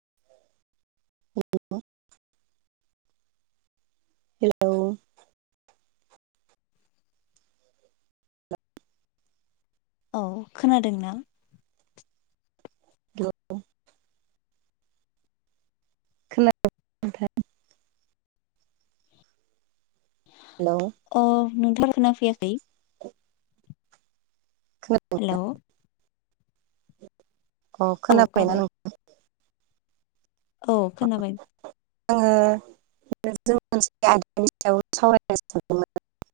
[unintelligible] हेल औ खोनादों ना औ [unintelligible] [unintelligible] [unintelligible] हेल' अ नोंथां खोना फैयाखै [unintelligible] थ [unintelligible] हेल' अ खोनाबाय ना नोंथां औ खोनाबाय आङो जों मोनसे आयदानि सायाव सावरायनो सानदोंमोन [unintelligible]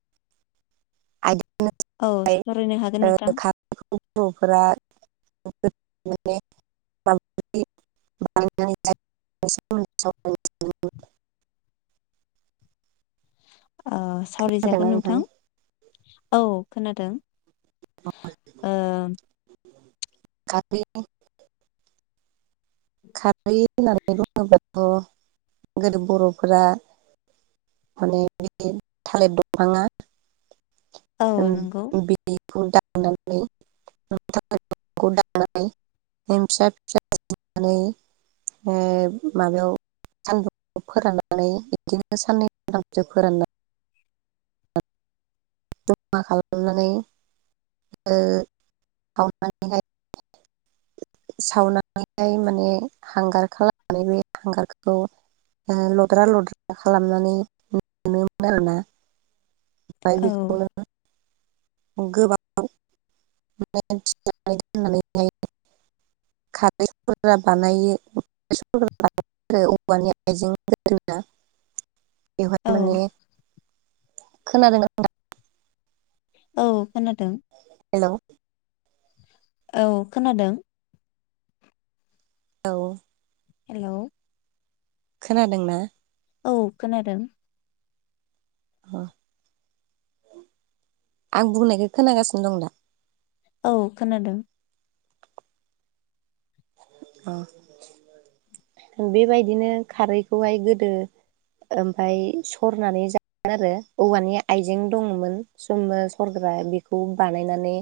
औ दि सावरायनो हागोन नोंथां बर'फोरा [unintelligible] [unintelligible] [unintelligible] ओ सावरायजागोन सावरायनो खोनादोंना नोंथां औ खोनादों ओ खााब [unintelligible] खारै होननानै बुङोबाथ' गोदो बर'फोरा माने बे थालेर दंफाङा औ नंगौ उम बि खौ दाननानै थालिर बिफांखौ दाननानै फिसा फिसा नानै ओ माबायाव सानदुंआव फोराननानै बिदिनो साननै सानथामसो फोरानना जमा खालामनानै ओ सावनानैहाय सावनानैहाय माने हांगार खालामनानै बे हांगारखौ ओ लद्रा लद्रा खालामनानै मोनोमोन आरोना। ओमफ्राय औ बेखौनो गोबां [unintelligible] खारैफोरा बानायो। [unintelligible] औवानि आइजें गोदोना बेवहाय औ। माने खोनादों नोंथां। औ खोनादों। हेल'। औ खोनादों। औ। हेलौ। खोनादोंना? औ खोनादों। अह। आं बुंनायखौ खोनागासिनो दं दा? औ खोनादों। अह बेबायदिनो खारैखौहाय गोदो ओमफाय सरनानै जा आरो औवानि आइजें दङ'मोन समो सरग्रा बेखौ बानायनानै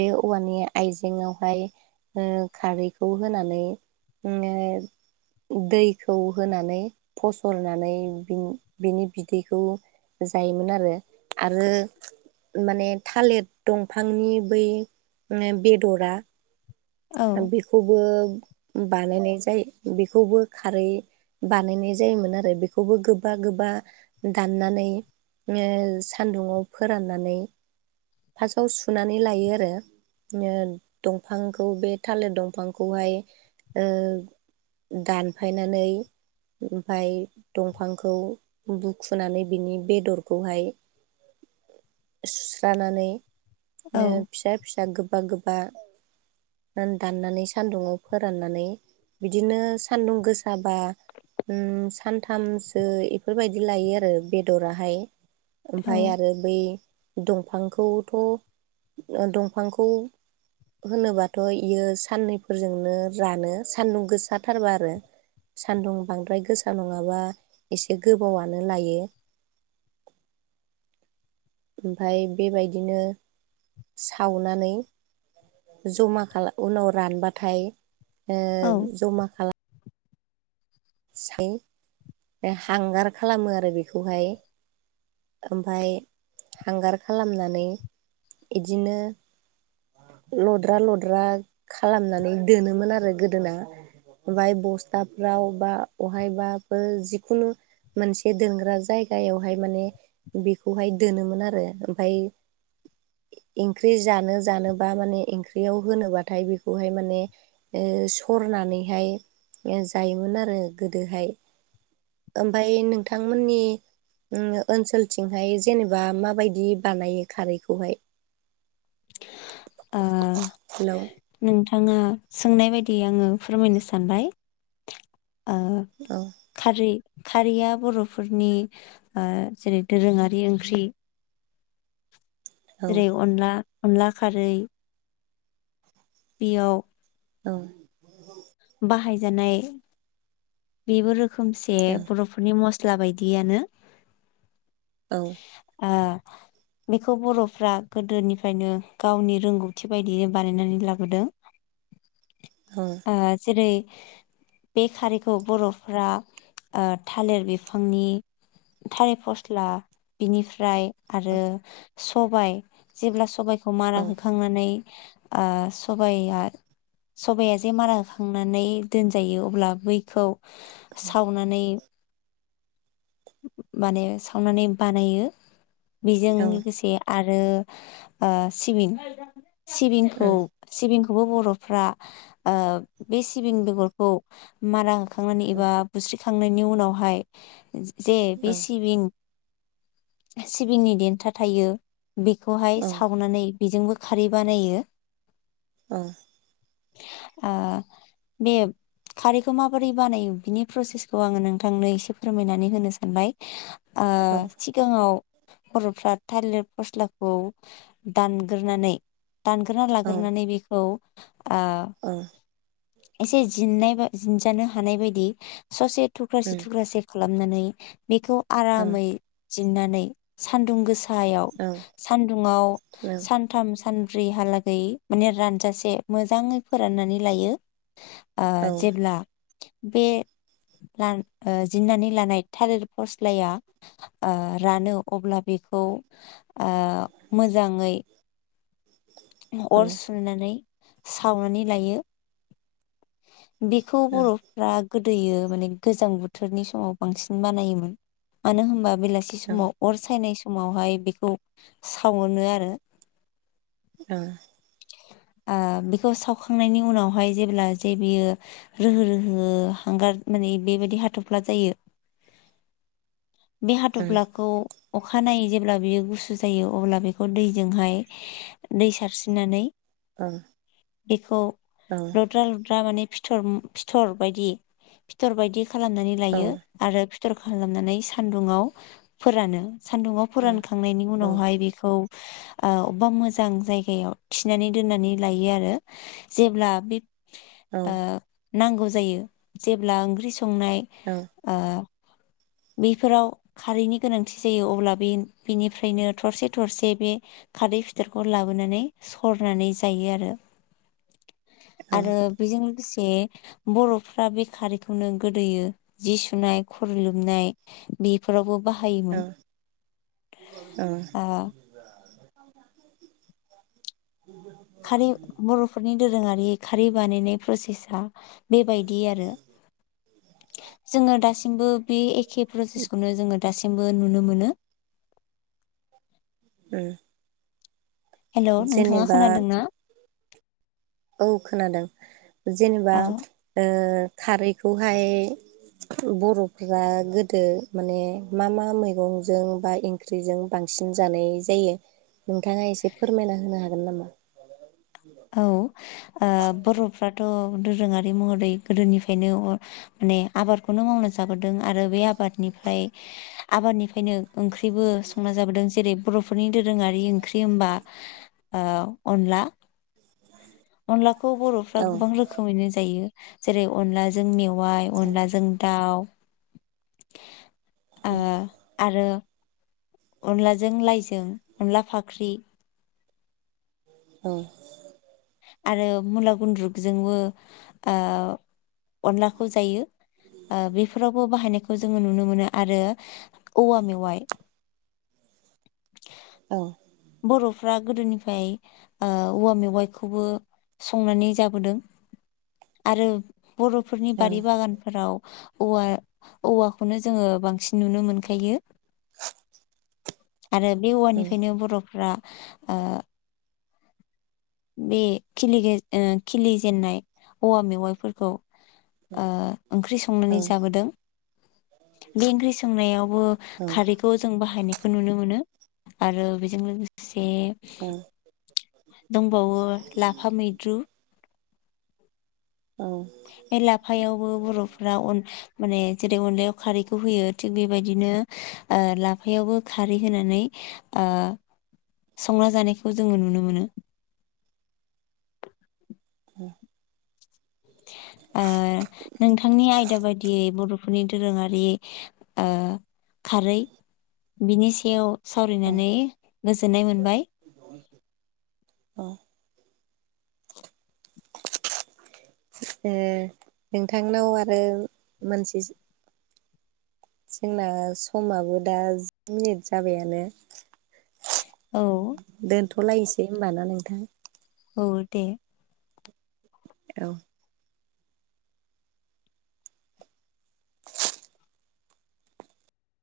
बे औवानि आइजेंआवहाय ओ खारै खौ होनानै उम ओ दैखौ होनानै फसरनानै बिन बिनि बिदैखौ जायोमोन आरो आरो माने थालेत दंफांनि बै बेदरा औ बेखौबो बानायनाय जाय बेखौबो खारै बानायनाय जायोमोन आरो बेखौबो गोबा गोबा दाननानै ओ सान्दुंङाव फोराननानै फासआव सुनानै लायो आरो। ओ दंफांखौ बे थालेत दंफांखौहाय ओ दानफायनानै ओमफाय दंफांखौ बुखुनानै बिनि बेदरखौहाय सुस्रानानै औ नो फिसा फिसा गोबा गोबा दाननानै सान्दुङाव फोराननानै बिदिनो सान्दुं गोसाबा उम सानथामसो इफोरबायदि लायो आरो बेदराहाय ओमफाय औ आरो बे दंफांखौथ' दंफांखौ होनोबाथ' इयो साननैफोरजोंनो रानो सान्दुं गोसाथारबा आरो। सान्दुं बांद्राय गोसा नङाबा एसे गोबावानो लायो। ओमफाय बेबायदिनो सावनानै जमा खाला उनाव रानबाथाय ओ जमा खाला सै। हांगार खालामो आरो बेखौहाय। ओमफाय हांगार खालामनानै इदिनो लद्रा लद्रा खालामनानै दोनोमोन आरो गोदोना। ओमफाय बस्थाफ्राव बा बहायबाबो जिखुनु मोनसे दोनग्रा जायगायावहाय माने बेखौहाय दोनोमोन आरो ओमफाय ओंख्रि जानो जानोबा माने ओंख्रियाव होनोबाथाय बेखौहाय माने ओ सरनानैहाय जायोमोन आरो गोदोहाय। ओमफाय नोंथांमोननि उम ओनसोलथिंहाय जेनेबा माबायदि बानायो खारैखौहाय। आ हेलौ नोंथाङा सोंनाय बायदि आंङो फोरमायनो सानबाय ओ औ। खारै खारैया बर'फोरनि ओ जेरै दोरोङारि ओंख्रि। औ जेरै अनला अनला खारै। बेयाव औ। बाहायजानाय बेबो रोखोमसे औ बर'फोरनि मस्ला बायदियानो। औ। ओ बेखौ बर'फ्रा गोदोनिफ्रायनो गावनि रोंगौथि बायदियै बानायनानै लाबोदों। औ। ओ जेरै बे खारै खौ बर'फ्रा ओ थालिर बिफांनि थालिर फस्ला बिनिफ्राय आरो औ सबाय जेब्ला सबाइखौ मारा औ होखांनानै ओ सबाइया सबाइया जे मारा होखांनानै दोनजायो अब्ला बैखौ सावनानै माने सावनानै बानायो बेजों लोगोसे आरो ओ सिबिन सिबिंखौ सिबिंखौबो बर'फ्रा ओ बे सिबिं बेगरखौ मारा हो खांनानै एबा बुस्रिखांनायनि उनावहाय जे बे सिबिं सिबिंनि देन्था थायो बेखौहाय सावनानै बेजोंबो खारै बानायो। औ। ओ बे खारैखौ माबोरै बानायो बिनि प्रसेसखौ आंङो नोंथांनो एसे फोरमायनानै होनो सानबाय ओ सि गाङाव बर'फ्रा थाइलिर फस्लाखौ दानगोरनानै दानगोरना लाग्रोनानै बेखौ ओ औ। एसे जिननाय बा जिनजानो हानाय बायदि स'से थुख्रासे थुख्रासे खालामनानै बेखौ आरामै जिननानै सान्दुं गो सायाव सान्दुंङाव सान थाम सानब्रैहालागै माने रानजासे मोजाङै फोराननानै लायो। ओ जेब्ला बे लान ओ जिननानै लानाय थालिर फस्लाया ओ रानो अब्ला बेखौ ओ मोजाङै अर सुनानै सावनानै लायो। बिखौ बर' फ्रा गोदोयो माने गोजां बोथोरनि समाव बांसिन बानायोमोन मानो होमबा बेलासि थि समाव अर सायनाय समावहाय बेखौ सावोनो आरो। औ आ बेखौ सावखांनायनि उनावहाय जेब्ला जे बियो रोहो रोहो हांगार माने बेबायदि हाथ'फ्ला जायो। [inaudible] बे हाथफ्लाखौ अखानायै जेब्ला बियो गुसु जायो अब्ला बेखौ दैजोंहाय दै सारस्रिननानै। ओं। इखौ औ। लुद्रा लुद्रा माने फिथर फिथर बायदि फिथर बायदि खालामनानै लायो। आरो फिथर खालामनानै सान्दुंङाव फोरानो। सान्दुंङाव फोरानखांनायनि उनावहाय बेखौ आ अबावबा मो जां जायगायाव थिनानै दोननानै लायो आरो जेब्ला बे ओ नांगौ जायो जेब्ला ओंख्रि संनाय। औ आ बैफोराव खारैनि गोनांथि जायो अब्ला बे बेनिफ्रायनो थरसे थरसे बे खारदै फिथोरखौ लाबोनानै सरनानै जायो आरो। [inaudible] आरो बेजों लोगोसे बर'फ्रा बे खारिखौनो गोदोयो जि सुनाय खार नै बेफोरावबो बाहायोमोन। [unintelligible] खारै बर' फोरनि दोरोङारि खारि बानायनाय प्रसेसा बेबायदि आरो। जोङो दासिमबो बे एखे प्रसेसखौनो जोङो दासिमबो नुनो मोनो। उम। हेल नोंथाङा खोनादों ना? औ खोनादों जेनेबा औ ओ खारैखौहाय बर'फ गोदो माने मा मा मैगंजों बा इ ख्रिजों बांसिन जानाय जायो नोंथाङा एसे फोरमायना होनो हागोन नामा? औ आ बर'फ्राथ' दोरोङारि महरै गोदोनिफ्रायनो अ नेख माने आबादखौनो मावना जाबोदों आरो बे आबादनिफ्राय आबादनिफ्रायनो ओंख्रिबो संना जाबोदों जेरै बर'फोरनि दोरोङारि ओंख्रि होनबा आ अनला अनलाखौ बर'फ्रा औ गोबां रोखोमैनो जायो। जेरै अनलाजों मेव मेवयाय औ अनलाजों दाउ ओ औ आरो अनलाजों लाइजों अनला फाख्रि। औ आरो मुला गुन्द्रुगजोंबो आ अनलाखौ जायो। ओ बेफोरावबो बाहायनायखौ जोङो नुनो मोनो आरो औव मेवाय। ओं। बर'फ्रा गोदोनिफ्राय ओ औवा मेवाइखौबो संनानै जाबोदों आरो बर'फोरनि बारि नोंथांनाव बागानफोराव औवा औवाखौनो जोङो बांसिन नुनो मोनखायो। आरो बे औवानिफ्रायनो बर'फ्रा आ बे खिलिगे ओ खिलिजेननाय औवा मेवाइफोरखौ आ ओंख्रि संनानै जाबोदों। बे ओंख्रि संनायावबो खारै खौ जों बाहायनायखौ नुनो मोनो आरो बेजों लोगोसे दंबावो लाफा मैद्रु औ बे लाफायावबो बर'फ अन माने जेरै अनलायाव खारैखौ होयो थिग बेबायदिनो लाफायावबो खारै होनानै ओ संना जानायखौ जोङो नुनो मोनो [inaudible] ओ नोंथांनि आयदा बायदियै बर' फोरनि दोरोङारि खारै बिनि सायाव सावरायनानै गोजोननाय मोनबाय अ नोंथांनाव आरो मानसि जोंना समाबो दा जि मिनिट जाबायानो औ दोनथ'लायसै होनबा ना नोंथां! औ दे औ